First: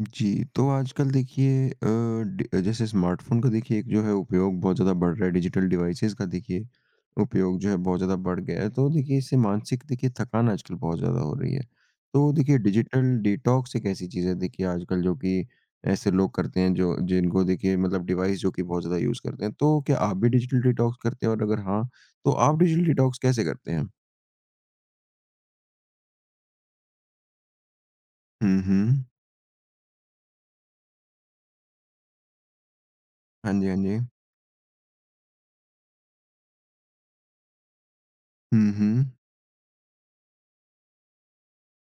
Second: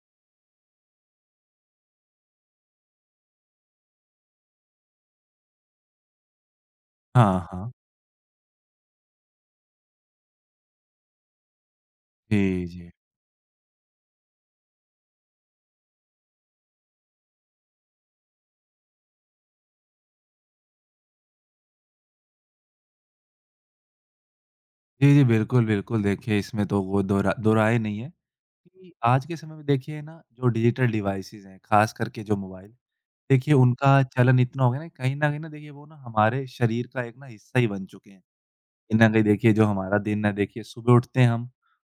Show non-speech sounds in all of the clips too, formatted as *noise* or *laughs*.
जी, तो आजकल देखिए अ, डि जैसे स्मार्टफ़ोन का देखिए एक जो है उपयोग बहुत ज़्यादा बढ़ रहा है, डिजिटल डिवाइसेज़ का देखिए हाँ, उपयोग जो हाँ। है बहुत ज़्यादा बढ़ गया है। तो देखिए इससे मानसिक देखिए थकान आजकल बहुत ज़्यादा हो रही है। तो देखिए जी, जी। डिजिटल डिटॉक्स एक ऐसी चीज़ है देखिए आजकल जो कि ऐसे लोग करते हैं जो जिनको देखिए मतलब डिवाइस जो कि बहुत ज़्यादा यूज़ करते हैं। तो क्या आप भी डिजिटल डिटॉक्स करते हैं और अगर हाँ, तो आप डिजिटल डिटॉक्स कैसे करते हैं? जी, जी, बिल्कुल, बिल्कुल। देखिए, इसमें तो वो दोहरा दो राय नहीं है हुँ, कि हुँ। आज के समय में देखिए ना, जो डिजिटल डिवाइसेज़ हैं, ख़ास करके जो मोबाइल, हाँ देखिए जी, हाँ जी। उनका चलन इतना हो गया ना, कहीं न कहीं ना देखिए वो ना हमारे शरीर का एक ना हिस्सा ही बन चुके हैं। हुँ, कहीं हुँ। न कहीं देखिए, जो हमारा दिन है, देखिए सुबह उठते हैं हम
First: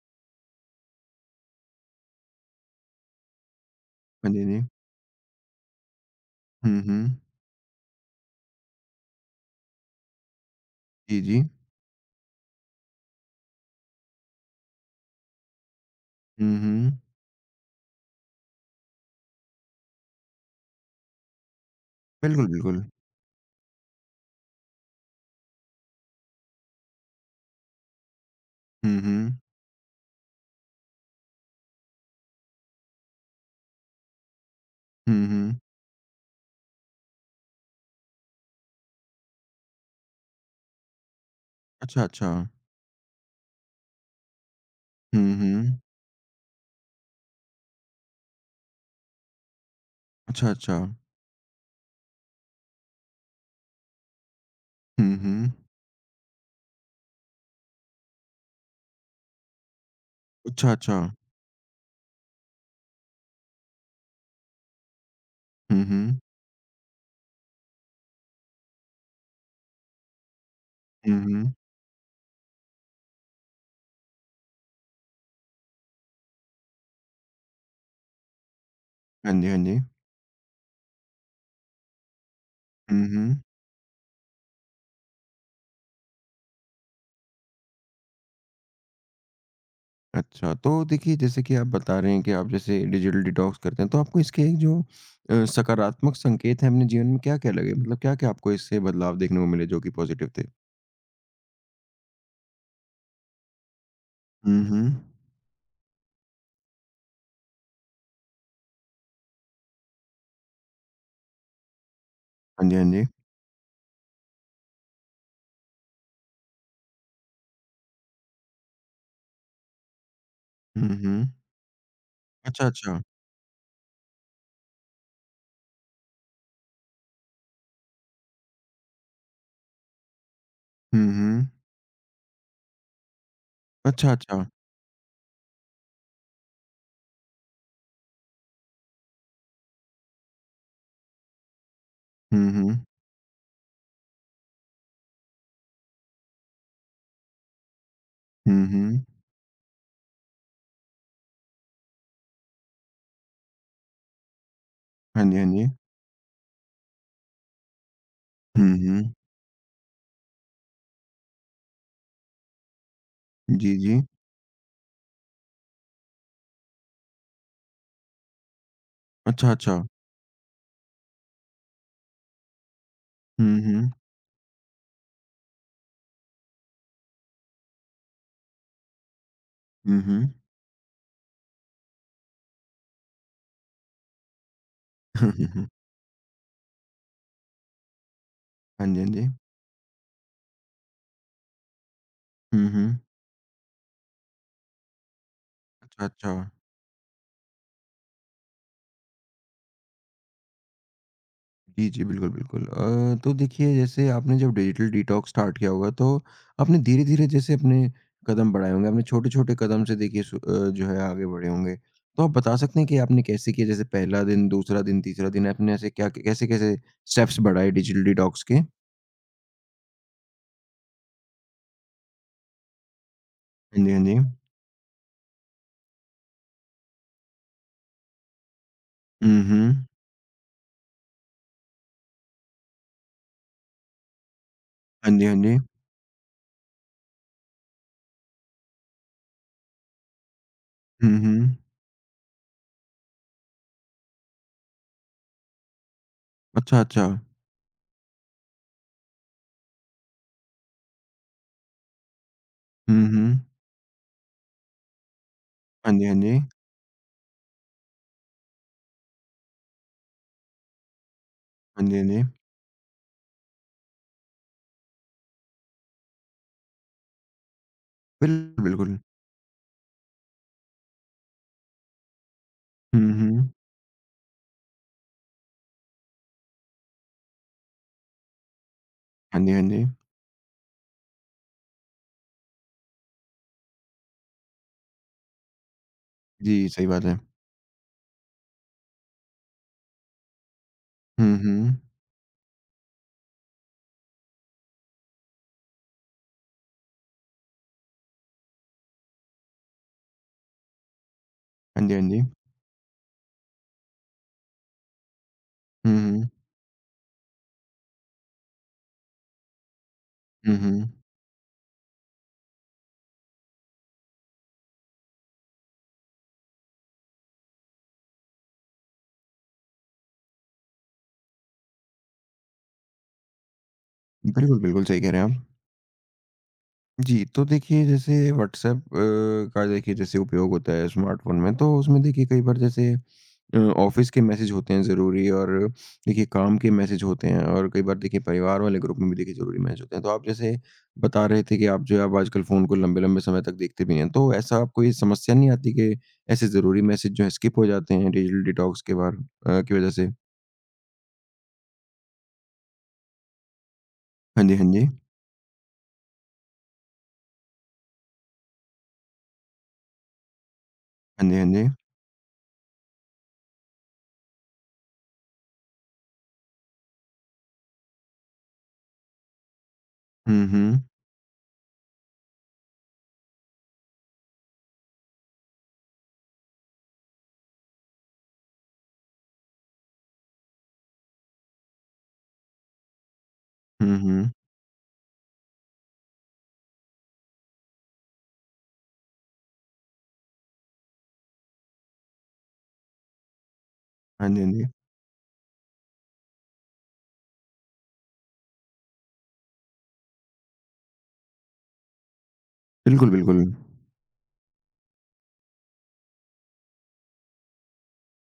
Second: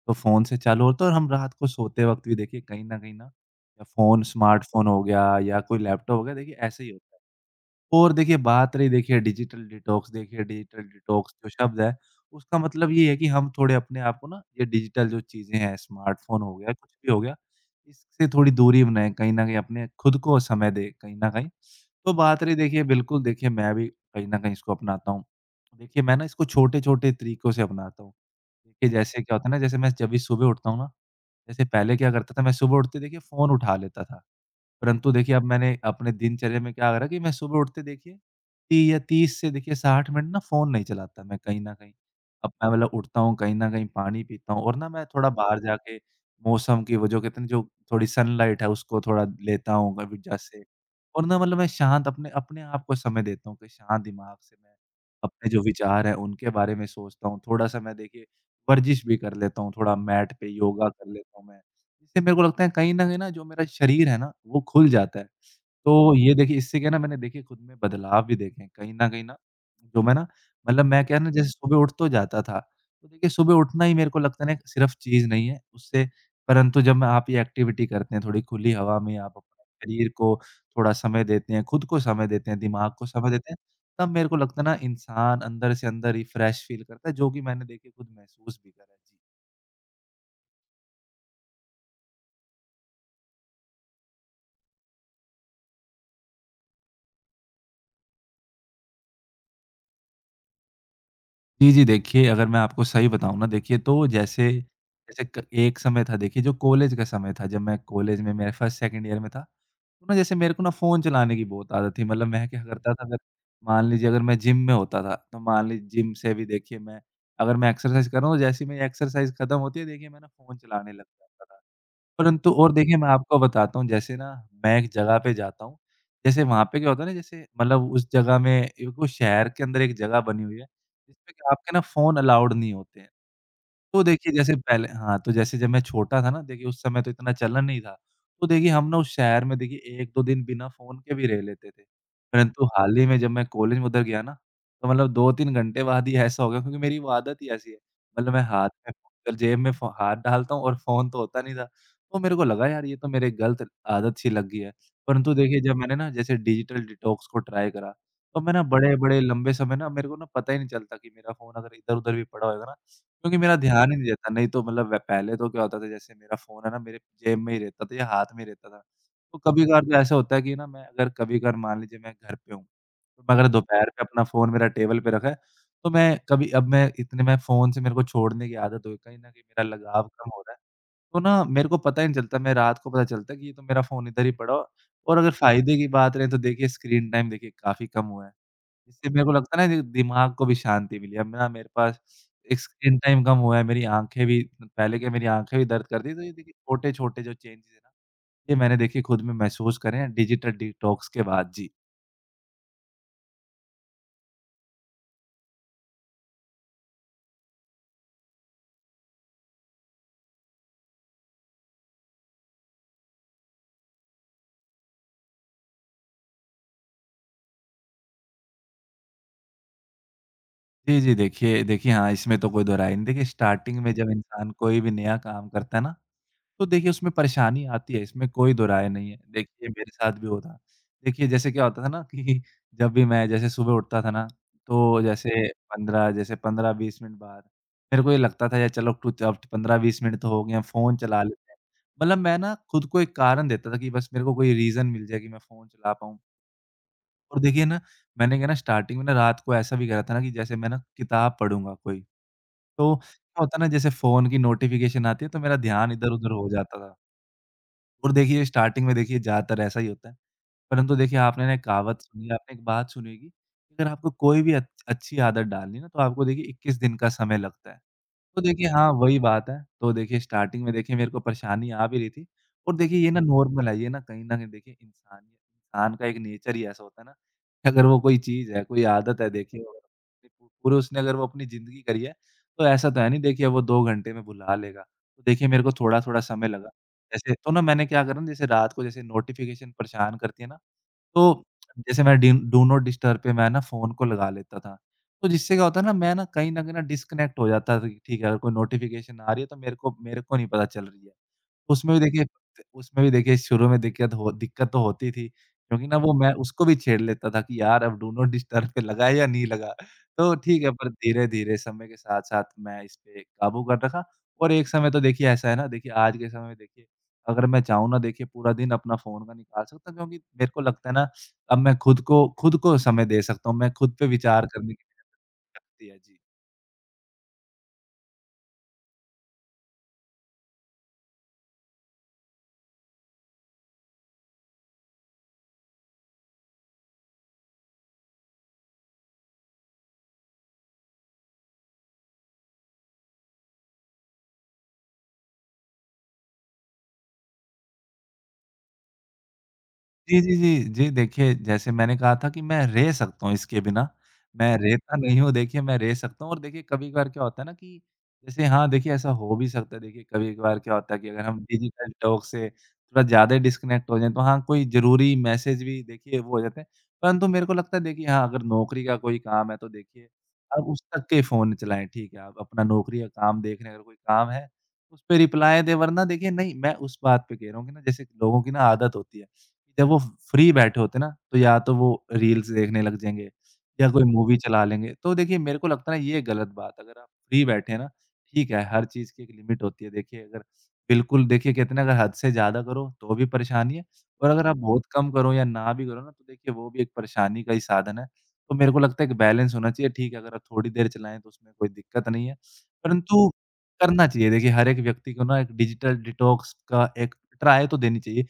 तो फ़ोन से चालू होता है, और हम रात को सोते वक़्त भी देखिए कहीं न कहीं ना, या फ़ोन हाँ जी, हाँ जी। स्मार्टफ़ोन हो गया, या कोई लैपटॉप हो गया, देखिए हुँ, ऐसे ही हुँ। होता है। और देखिए बात रही, देखिए डिजिटल जी, डिटॉक्स जी। जो शब्द है, उसका मतलब ये है कि हम थोड़े अपने आप को ना, ये डिजिटल जो चीज़ें हैं, स्मार्टफ़ोन हो हुँ, गया, कुछ हुँ। भी हो गया, इससे थोड़ी दूरी बनाएँ कहीं न कहीं, अपने खुद को समय दें कहीं न कहीं। तो बात बिल्कुल, रही देखिए, बिल्कुल। बिल्कुल देखिए मैं भी कहीं न कहीं इसको अपनाता हूँ। देखिए मैं ना इसको छोटे-छोटे तरीकों से अपनाता हूँ। देखिए हुँ, जैसे क्या हुँ। होता है ना, जैसे मैं जब भी सुबह उठता हूँ ना, जैसे पहले क्या करता था, मैं सुबह उठते देखिए फ़ोन उठा लेता था। परंतु हुँ, देखिए अब हुँ। मैंने अपने दिनचर्या में क्या करा कि मैं सुबह उठते देखिए 30 या 30 से देखिए 60 मिनट ना फ़ोन नहीं चलाता मैं कहीं न कहीं। अच्छा, अच्छा। अब मैं मतलब उठता हूँ, कहीं न कहीं पानी पीता हूँ और ना मैं थोड़ा हुँ, बाहर हुँ। जाके मौसम की वो जो कहते हैं ना, जो थोड़ी सनलाइट है उसको थोड़ा लेता हूँ कभी, अच्छा, जैसे अच्छा। और ना मतलब मैं शांत अपने अपने आप को समय देता हूँ कि शांत दिमाग से मैं हुँ, अपने जो हुँ। विचार हैं उनके बारे में सोचता हूँ। थोड़ा-सा मैं देखिए वर्जिश भी कर लेता हूँ, थोड़ा मैट पे अच्छा, योगा अच्छा। कर लेता हूँ मैं। इससे मेरे को लगता है कहीं न कहीं ना, जो मेरा शरीर है ना, वो खुल जाता है। हुँ, तो हुँ। ये देखिए इससे क्या है ना, मैंने देखिए खुद में बदलाव भी देखे हैं। कहीं न कहीं ना जो मैं ना, मतलब मैं क्या है हुँ, ना, जैसे हुँ। सुबह उठ तो जाता था। तो देखिए सुबह उठना ही मेरे को लगता है ना, एक सिर्फ चीज़ नहीं है उससे। परंतु जब मैं आप ये एक्टिविटी करते हैं, थोड़ी खुली हवा में आप हाँ जी, हाँ अपने जी। शरीर को थोड़ा समय देते हैं, खुद को समय देते हैं, दिमाग को हुँ, समय हुँ। देते हैं, तब मेरे को लगता है ना, इंसान अंदर से अंदर ही फ्रेश फ़ील करता है, जो कि मैंने देखिए खुद महसूस भी करा है। जी। अच्छा, तो देखिए जैसे कि आप बता रहे हैं कि आप जैसे डिजिटल डिटॉक्स करते हैं, तो आपको इसके एक जो सकारात्मक संकेत हैं अपने जीवन में क्या-क्या लगे? मतलब क्या-क्या आपको इससे बदलाव देखने को मिले जो कि पॉजिटिव थे? जी, जी। देखिए, अगर मैं आपको सही बताऊँ ना देखिए, तो जैसे हुँ, हुँ। जैसे क एक समय था देखिए, जो कॉलेज का समय था, जब मैं कॉलेज में मेरे फर्स्ट सेकंड ईयर में था, तो ना जैसे मेरे को ना फ़ोन चलाने की बहुत आदत थी, मतलब मैं क्या हाँ जी, हाँ करता था, जी। अगर मान लीजिए अगर मैं जिम में होता था, तो मान लीजिए जिम से भी देखिए मैं अगर मैं एक्सरसाइज़ कर रहा हूँ, तो जैसे ही मेरी एक्सरसाइज़ खत्म होती है, देखिए मैं ना फ़ोन हुँ, चलाने लग हुँ। जाता था। परंतु अच्छा, और देखिए अच्छा। मैं आपको बताता हूँ, जैसे ना मैं एक जगह पे जाता हूँ, जैसे वहाँ पे क्या होता है ना, जैसे मतलब उस जगह में एक वो शहर के अंदर एक जगह बनी हुई है, हुँ, जिसमें कि हुँ। आपके ना फ़ोन अलाउड नहीं होते हैं। तो अच्छा, देखिए अच्छा। जैसे पहले, हाँ, तो जैसे जब मैं छोटा था ना, देखिए उस समय तो इतना चलन नहीं था। तो देखिए हम ना उस शहर में देखिए 1-2 दिन बिना फ़ोन के भी रह लेते थे। हुँ, परंतु हुँ। हाल ही में जब मैं कॉलेज में उधर गया ना, तो मतलब 2-3 घंटे बाद ही ऐसा हो गया, क्योंकि मेरी वो आदत ही ऐसी है। मतलब मैं हुँ, हाथ हुँ। में फ़ोन जेब में फ़ो हाथ डालता हूँ और फ़ोन तो होता नहीं था। तो मेरे को लगा, यार ये तो मेरे गलत आदत सी लग गई है। हाँ परंतु जी, हाँ देखिए जी। जब मैंने ना जैसे डिजिटल डिटॉक्स को ट्राई करा, तो मैं ना हुँ, हुँ। बड़े-बड़े लंबे समय ना मेरे को ना पता ही नहीं चलता कि मेरा फ़ोन अगर इधर-उधर भी पड़ा होएगा ना, क्योंकि मेरा जी, ध्यान ही जी। नहीं रहता, नहीं तो मतलब व पहले तो क्या होता था, जैसे मेरा फ़ोन है ना, मेरे जेब में ही रहता था या हाथ में ही रहता था। तो अच्छा, अच्छा। कभी-कभार तो ऐसा होता है कि ना मैं अगर कभी-कभार मान लीजिए मैं घर पे हूँ, तो मैं अगर हुँ, दोपहर हुँ। में अपना फ़ोन मेरा टेबल पे रखा है, तो मैं कभी अब मैं इतने में फ़ोन से मेरे को छोड़ने की आदत हो गई, कहीं न कहीं मेरा हुँ, लगाव कम हुँ। हो रहा है। तो ना मेरे को पता ही नहीं चलता, मैं रात को पता चलता है कि ये तो मेरा फ़ोन इधर ही पड़ा हो। और अगर फ़ायदे की *laughs* बात रहे तो देखिए स्क्रीन टाइम देखिए काफ़ी कम हुआ है। हाँ जी, हाँ इससे मेरे जी। को लगता है ना, दिमाग को भी शांति मिली। अब ना मेरे पास एक हुँ, स्क्रीन हुँ। टाइम कम हुआ है, मेरी आँखें भी पहले क्या, मेरी आँखें भी दर्द अच्छा, करती थी, तो ये अच्छा। देखिए छोटे-छोटे जो चेंजेज़ हैं ना, ये मैंने देखिए खुद में महसूस करे हैं डिजिटल डिटॉक्स के बाद। जी। जी, जी, बिल्कुल, बिल्कुल। तो देखिए जैसे आपने जब डिजिटल डिटॉक्स स्टार्ट किया होगा तो आपने धीरे-धीरे जैसे अपने कदम बढ़ाए होंगे, आपने छोटे-छोटे कदम से देखिए जो है आगे बढ़े होंगे। तो आप बता सकते हैं कि आपने कैसे किया जैसे पहला दिन, दूसरा दिन, तीसरा दिन आपने ऐसे क्या कैसे-कैसे स्टेप्स बढ़ाए डिजिटल डिटॉक्स के? जी, जी, देखिए देखिए हाँ, इसमें तो कोई दोहराय नहीं। देखिए स्टार्टिंग हाँ में जी, हाँ जब जी। इंसान कोई भी नया काम करता है ना, तो देखिए उसमें परेशानी आती है, इसमें कोई दो राय नहीं है। हुँ, देखिए हुँ। मेरे साथ भी होता। देखिए जैसे क्या होता था ना कि *laughs* जब भी मैं जैसे सुबह उठता था ना, तो हाँ जी, हाँ जैसे जी। 15 जैसे 15-20 मिनट बाद मेरे को ये लगता था, यार चलो कुछ अब 15-20 मिनट तो हो गए हैं, फ़ोन हुँ, चला लेते हुँ। हैं। मतलब मैं ना खुद को एक कारण देता था कि बस मेरे को कोई रीज़न मिल जाए कि मैं फ़ोन चला पाऊँ। अच्छा, अच्छा। और देखिए ना मैंने क्या ना, स्टार्टिंग में ना रात को ऐसा भी करा था ना, कि जैसे मैं ना किताब पढ़ूँगा कोई, तो हुँ, क्या हुँ। होता है ना, जैसे फ़ोन की नोटिफ़िकेशन आती है तो मेरा ध्यान हाँ जी, हाँ इधर-उधर जी। हो जाता था। और देखिए स्टार्टिंग में देखिए ज़्यादातर ऐसा ही होता है। परंतु देखिए आपने ना एक हाँ जी, कहावत हाँ जी। सुनी है, आपने एक बात सुनी होगी, कि अगर आपको कोई भी अच अच्छी आदत डालनी है ना, तो आपको देखिए 21 दिन का समय लगता है। तो बिल्कुल, देखिए हाँ, बिल्कुल। वही बात है। तो देखिए स्टार्टिंग में देखिए मेरे को परेशानी आ भी रही थी और देखिए ये हुँ, ना हुँ। नॉर्मल है, ये ना कहीं न कहीं देखिए इंसान इंसान का एक नेचर ही ऐसा होता है ना, कि अगर वो कोई चीज़ है, कोई आदत है, हाँ जी, देखिए हाँ वो जी। अपने पूरे उसने अगर वो अपनी ज़िंदगी करी है, तो ऐसा तो है नहीं देखिए वो 2 घंटे में भुला लेगा। तो देखिए मेरे को थोड़ा-थोड़ा समय लगा। जी, सही बात है। जैसे तो ना मैंने क्या करा ना, जैसे रात को जैसे नोटिफ़िकेशन परेशान करती है ना, हुँ, तो हुँ। जैसे मैं डि डू नॉट डिस्टर्ब पे मैं ना फ़ोन को लगा लेता था। तो जिससे क्या होता है ना, मैं ना कहीं न कहीं ना डिस्कनेक्ट हो जाता था, कि ठीक है अगर कोई नोटिफ़िकेशन आ रही है तो मेरे को नहीं पता चल रही है। हाँ जी, उसमें हाँ भी जी। देखिए उसमें भी देखिए शुरू में दिक्कत तो होती थी, क्योंकि हुँ, ना वो हुँ। मैं उसको भी छेड़ लेता था कि यार अब डू नॉट डिस्टर्ब पे लगा है या नहीं लगा? तो हुँ, ठीक है, पर हुँ। धीरे-धीरे समय के साथ-साथ मैं इस पे काबू कर रखा और एक समय तो देखिए ऐसा है ना, देखिए आज के समय में देखिए अगर मैं चाहूँ ना, देखिए पूरा दिन अपना फ़ोन का निकाल सकता हूँ, क्योंकि मेरे को लगता है ना, अब मैं खुद को समय दे सकता हूँ, मैं खुद पे विचार बिल्कुल, करने की बिल्कुल सही कह रहे हैं आप। शक्ति है। जी। जी, तो देखिए जैसे व्हाट्सएप का देखिए जैसे उपयोग होता है स्मार्टफ़ोन में, तो उसमें देखिए कई बार जैसे ऑफिस के मैसेज होते हैं ज़रूरी और देखिए काम के मैसेज होते हैं और कई बार देखिए परिवार वाले ग्रुप में भी देखिए ज़रूरी मैसेज होते हैं। तो आप जैसे बता रहे थे कि आप जो है आप आजकल फ़ोन को लंबे-लंबे समय तक देखते भी हैं। तो ऐसा आपको ये समस्या नहीं आती कि ऐसे ज़रूरी मैसेज जो हैं स्किप हो जाते हैं डिजिटल डिटॉक्स के की वज़ह से? जी, जी, जी। जी, देखिए जैसे मैंने कहा था कि मैं रह सकता हूँ इसके बिना। हाँ जी, मैं हाँ जी। रहता नहीं हूँ देखिए, मैं रह सकता हूँ और देखिए कभी-कभार क्या होता है ना, कि जैसे हाँ, देखिए ऐसा हो भी सकता है, देखिए कभी-कभार क्या होता है कि अगर हाँ जी, हम हाँ जी। डिजिटल टॉक से थोड़ा ज़्यादा ही डिस्कनेक्ट हो जाएँ तो हाँ, कोई ज़रूरी मैसेज भी देखिए वो हो जाते हैं। परंतु मेरे को लगता है देखिए, हाँ, अगर नौकरी का कोई काम है, तो देखिए हुँ, आप उस हुँ। तक के फ़ोन चलाएँ, ठीक है? आप अपना नौकरी का काम देख रहे हैं, अगर कोई काम है, उस पे रिप्लाई दें। वरना देखिए, नहीं, मैं उस बात पे कह रहा हूँ कि ना, जैसे लोगों की ना आदत होती है। जब वो फ्री बैठे होते हैं ना, तो या तो वो रील्स देखने लग जाएँगे या हुँ, कोई हुँ। मूवी चला लेंगे। तो देखिए, मेरे को लगता है ना ये गलत बात है, अगर आप फ्री बैठे हैं ना। ठीक है, हर चीज़ की एक लिमिट होती है। देखिए, अगर बिल्कुल देखिए, कहते हैं ना, अगर हद से ज़्यादा करो तो भी परेशानी है, हाँ और जी, अगर हाँ आप जी। बहुत कम करो या ना भी करो ना, तो देखिए वो भी एक परेशानी का ही साधन है। तो मेरे को लगता है एक बैलेंस होना चाहिए। ठीक है, अगर आप थोड़ी देर चलाएँ तो उसमें कोई दिक्कत नहीं है, बिल्कुल, परंतु बिल्कुल। करना चाहिए। देखिए, हर एक व्यक्ति को ना एक डिजिटल डिटॉक्स का एक ट्राई तो देनी चाहिए,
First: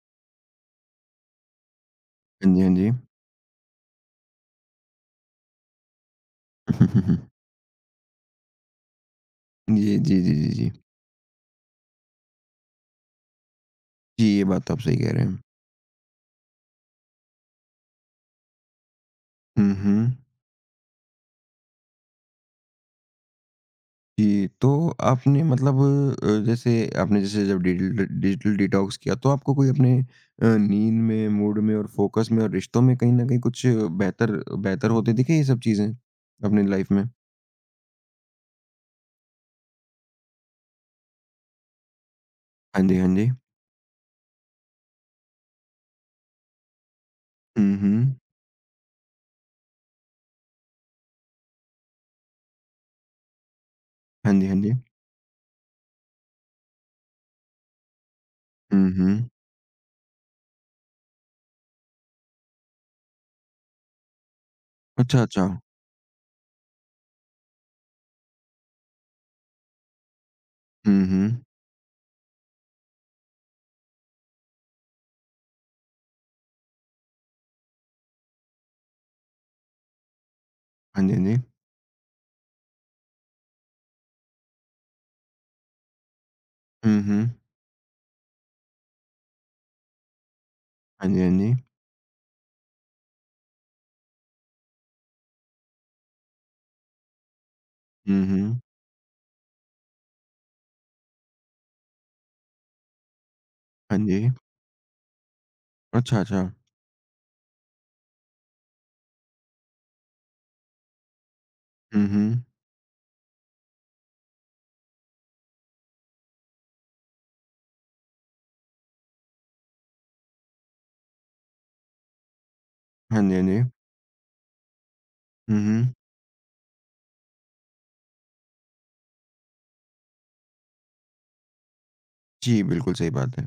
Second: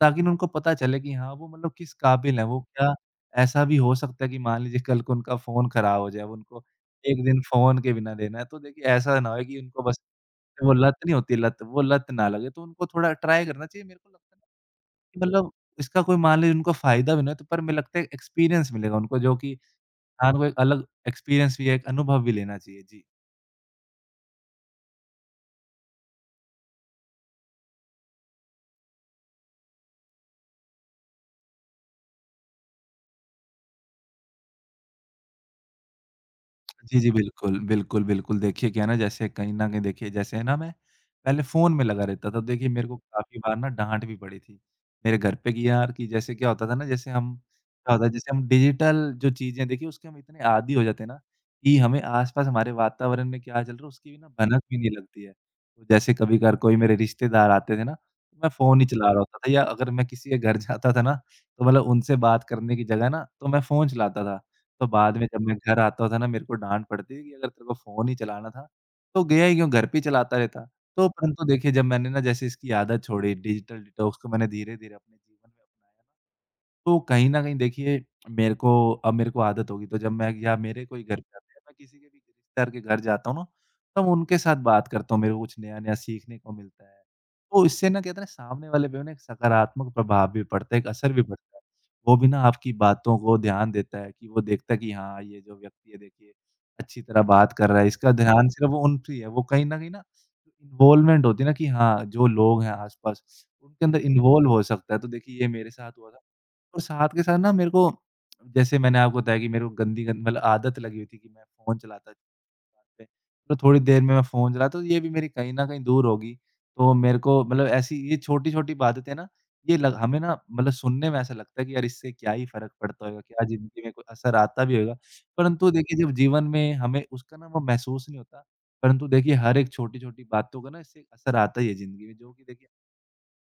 ताकि ना उनको पता चले कि हाँ, वो मतलब किस काबिल हैं, हाँ वो जी, हाँ जी। क्या। ऐसा भी हो सकता है कि मान लीजिए कल को उनका फ़ोन खराब हो जाए, अब उनको 1 दिन *laughs* फ़ोन के बिना देना है। तो देखिए, ऐसा ना हो कि उनको जी, बस जी, जी, जी, जी। वो लत नहीं होती, लत, वो लत ना लगे, तो उनको थोड़ा ट्राई करना चाहिए। मेरे को जी, लगता है ये बात तो आप सही कह कि रहे हैं। मतलब, इसका कोई, मान लीजिए उनको फ़ायदा भी ना हो, तो पर मुझे लगता है एक्सपीरियंस मिलेगा उनको, जो कि हुँ, हुँ। हाँ, उनको एक अलग एक्सपीरियंस भी है, एक अनुभव भी लेना चाहिए। जी। जी, तो आपने मतलब जैसे आपने जैसे जब डिजिटल डिजिटल डिटॉक्स किया तो आपको कोई अपने नींद में, मूड में और फ़ोकस में और रिश्तों में कहीं न कहीं कुछ बेहतर बेहतर होते दिखे ये सब चीज़ें अपनी लाइफ़ जी, में? जी, बिल्कुल, बिल्कुल, बिल्कुल। देखिए, क्या है ना, जैसे कहीं न कहीं देखिए, जैसे है ना, मैं पहले फ़ोन में लगा रहता था, तो देखिए हाँ मेरे को जी, हाँ जी। काफ़ी बार ना डाँट भी पड़ी थी। मेरे घर पे, कि यार, कि जैसे क्या होता था ना, जैसे हम, हुँ, क्या हुँ। होता है, जैसे हम डिजिटल जो चीज़ें देखिए उसके हम इतने आदी हो जाते हैं ना, कि हमें आस-पास हमारे वातावरण में क्या चल रहा है उसकी भी ना हाँ जी, हाँ भनक जी। भी नहीं लगती है। तो जैसे कभी-कभार कोई मेरे रिश्तेदार आते थे ना, तो मैं फ़ोन ही हुँ, चला रहा हुँ। होता था, या अगर मैं किसी के घर *laughs* जाता था ना, तो मतलब उनसे बात करने की जगह ना, तो मैं फ़ोन चलाता था। तो बाद अच्छा, में जब अच्छा। मैं घर आता था ना, मेरे को डाँट पड़ती थी कि अगर तेरे को फ़ोन ही चलाना था, तो गया ही क्यों, घर पे ही चलाता रहता। हुँ, तो हुँ। परंतु देखिए, जब मैंने ना जैसे इसकी आदत छोड़ी, डिजिटल डिटॉक्स को मैंने धीरे-धीरे अपने जीवन में अपनाया, तो कहीं न कहीं देखिए मेरे को अब मेरे को आदत होगी, तो जब मैं, या मेरे कोई हाँ जी, घर हाँ पे जी। आता है, मैं किसी के भी रिश्तेदार के घर जाता हूँ ना, तब उनके साथ बात करता हूँ, मेरे को कुछ नया-नया सीखने को मिलता है। हुँ, हुँ। तो इससे ना, कहते हैं ना, सामने वाले पे ना एक सकारात्मक प्रभाव भी पड़ता है, एक हाँ असर जी, भी हाँ जी। पड़ता है। वो भी ना आपकी बातों को ध्यान देता है, कि वो देखता है कि हाँ, ये जो व्यक्ति है देखिए अच्छी तरह बात कर रहा है, इसका हुँ, ध्यान हुँ। सिर्फ़ उन पे ही है। वो कहीं न कहीं ना इन्वॉल्वमेंट होती है ना, कि हाँ, जो लोग हैं आस-पास, उनके हाँ अंदर जी। इन्वॉल्व हो सकता है। तो देखिए ये मेरे साथ हुआ था। अच्छा, अच्छा। और साथ के साथ ना मेरे को, जैसे मैंने आपको बताया, कि मेरे को गंदी गंद मतलब आदत लगी हुई थी, कि मैं फ़ोन हुँ, चलाता था। हुँ। तो थोड़ी देर में मैं फ़ोन चलाता, तो ये भी मेरी कहीं न कहीं दूर होगी। तो मेरे को मतलब ऐसी ये छोटी-छोटी आदतें ना, ये लग हमें ना मतलब सुनने में ऐसा लगता है कि यार, इससे क्या ही फ़र्क पड़ता होगा, हाँ जी, हाँ क्या जी। ज़िंदगी में कोई असर आता भी होगा। हुँ, परंतु हुँ। देखिए, जब जीवन में हमें उसका ना वो महसूस नहीं होता, परंतु देखिए हर एक छोटी-छोटी बातों का ना इससे असर आता ही है ज़िंदगी में, जो कि जी, देखिए। बिल्कुल सही बात है।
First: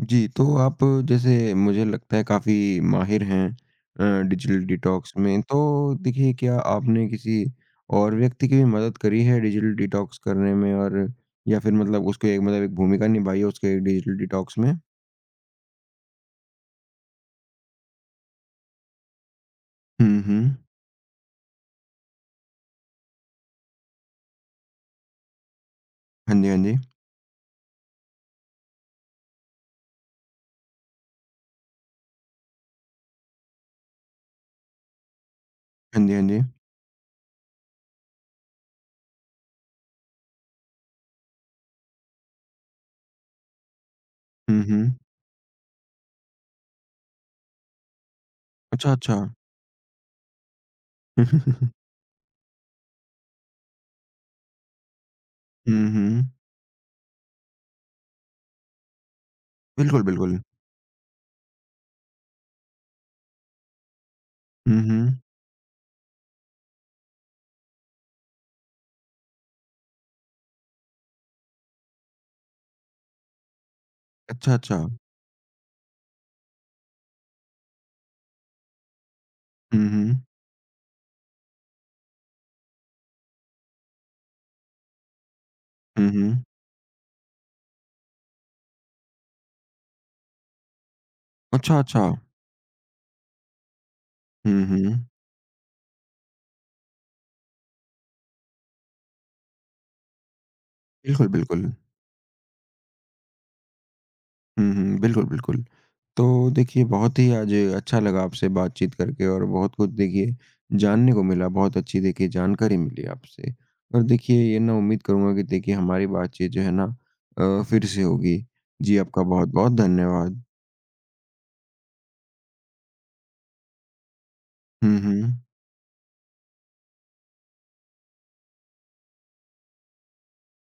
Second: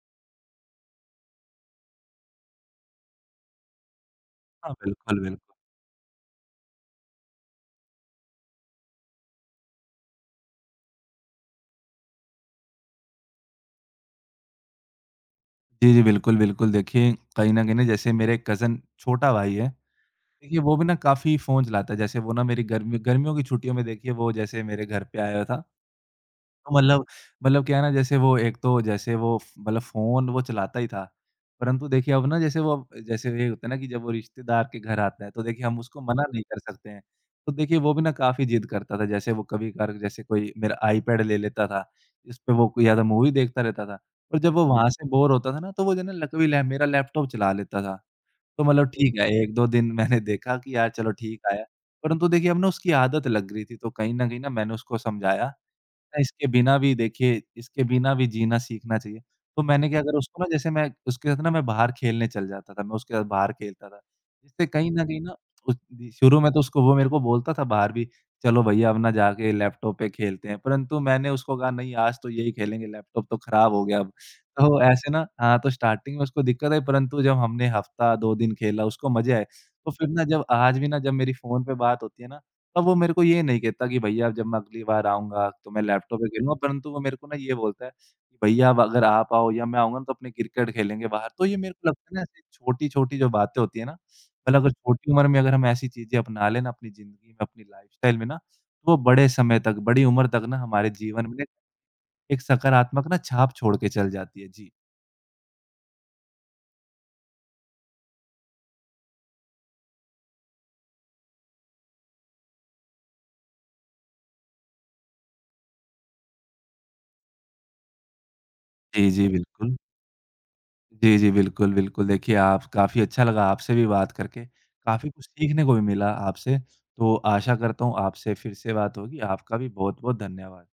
जी, तो आप जैसे मुझे लगता है काफ़ी माहिर हैं डिजिटल हाँ, डिटॉक्स बिल्कुल, में। बिल्कुल। तो देखिए क्या आपने किसी और व्यक्ति की भी मदद करी है डिजिटल डिटॉक्स करने में और या फिर मतलब उसको एक मतलब एक भूमिका निभाई है उसके डिजिटल डिटॉक्स में? जी, जी। बिल्कुल, बिल्कुल। देखिए, कहीं न कहीं ना, जैसे मेरे कज़न छोटा भाई है, हुँ, हुँ। देखिए वो भी ना काफ़ी फ़ोन चलाता है। जैसे वो ना मेरी गर्मी गर्मियों की छुट्टियों में देखिए वो जैसे मेरे घर पे आया हुआ था, हाँ जी, हाँ तो जी। मतलब क्या है ना, जैसे वो एक, तो जैसे वो फ़ मतलब फ़ोन वो चलाता ही था। परंतु देखिए, अब ना जैसे वो, जैसे ये होता है ना कि जब वो रिश्तेदार के घर आता है, तो देखिए हम उसको हाँ जी, मना हाँ जी। नहीं कर सकते हैं। तो देखिए वो भी ना काफ़ी ज़िद करता था, जैसे वो कभी-कभार, जैसे कोई मेरा आईपैड ले लेता था, इस पे वो कोई या तो मूवी देखता रहता था। और जब हुँ, वो वहाँ हुँ। से बोर होता था ना, तो वो जो है ना, ल कभी लैप मेरा लैपटॉप चला लेता था। तो मतलब अच्छा, अच्छा। ठीक है, 1-2 दिन *laughs* मैंने देखा कि यार, चलो *laughs* ठीक आया। हुँ, परंतु देखिए, अब ना उसकी आदत लग रही थी, तो कहीं न कहीं ना मैंने उसको समझाया, हुँ। इसके बिना भी देखिए, इसके बिना भी जीना सीखना चाहिए। तो मैंने क्या बिल्कुल, करा बिल्कुल। उसको ना, जैसे मैं उसके साथ ना, मैं बाहर खेलने चल जाता था, मैं उसके साथ बाहर खेलता था। इससे हुँ, कहीं न हुँ। कहीं ना, उस दी शुरू में तो उसको वो मेरे को बोलता था बाहर भी, "चलो भैया, अब ना जाके लैपटॉप पे खेलते हैं।" परंतु मैंने उसको कहा, "नहीं, आज तो यही खेलेंगे, लैपटॉप तो खराब हो गया अब।" अच्छा, अच्छा। तो ऐसे ना, हाँ, तो स्टार्टिंग में उसको दिक्कत आई, परंतु जब हमने हफ्ता 2 दिन खेला उसको मज़े आए। हुँ, तो फिर हुँ। ना, जब आज भी ना, जब मेरी फ़ोन पे बात होती है ना, तब वो मेरे को ये नहीं कहता कि भैया जब मैं अगली बार आऊँगा तो मैं हुँ, लैपटॉप पे हुँ। खेलूँगा, परंतु वो मेरे को ना ये बोलता है कि भैया अब अगर आप आओ या मैं आऊँगा ना, तो अपने क्रिकेट खेलेंगे बाहर। तो ये मेरे अच्छा, को अच्छा। लगता है ना, ऐसी छोटी-छोटी जो बातें होती है ना, मतलब हुँ, अगर हुँ। छोटी उम्र में अगर हम ऐसी चीज़ें अपना लें ना, अपनी ज़िंदगी में, अपनी लाइफ़स्टाइल में ना, तो वो बड़े समय तक, बड़ी उम्र तक ना हमारे जीवन बिल्कुल, में बिल्कुल। एक सकारात्मक ना छाप छोड़ के चल जाती है। जी। हुँ, हुँ। बिल्कुल, बिल्कुल। तो देखिए बहुत ही आज अच्छा लगा आपसे बातचीत करके और बहुत कुछ देखिए जानने को मिला, बहुत अच्छी देखिए जानकारी मिली आपसे। और देखिए ये ना उम्मीद करूँगा कि देखिए हमारी बातचीत जो है ना फिर से होगी। जी, जी, आपका जी, बहुत-बहुत बिल्कुल। धन्यवाद। जी, जी। बिल्कुल, बिल्कुल। देखिए आप, काफ़ी अच्छा लगा आपसे भी बात करके। हुँ, काफ़ी कुछ हुँ। सीखने को भी मिला आपसे। तो आशा करता हूँ आपसे फिर से बात होगी। आपका भी बहुत-बहुत धन्यवाद।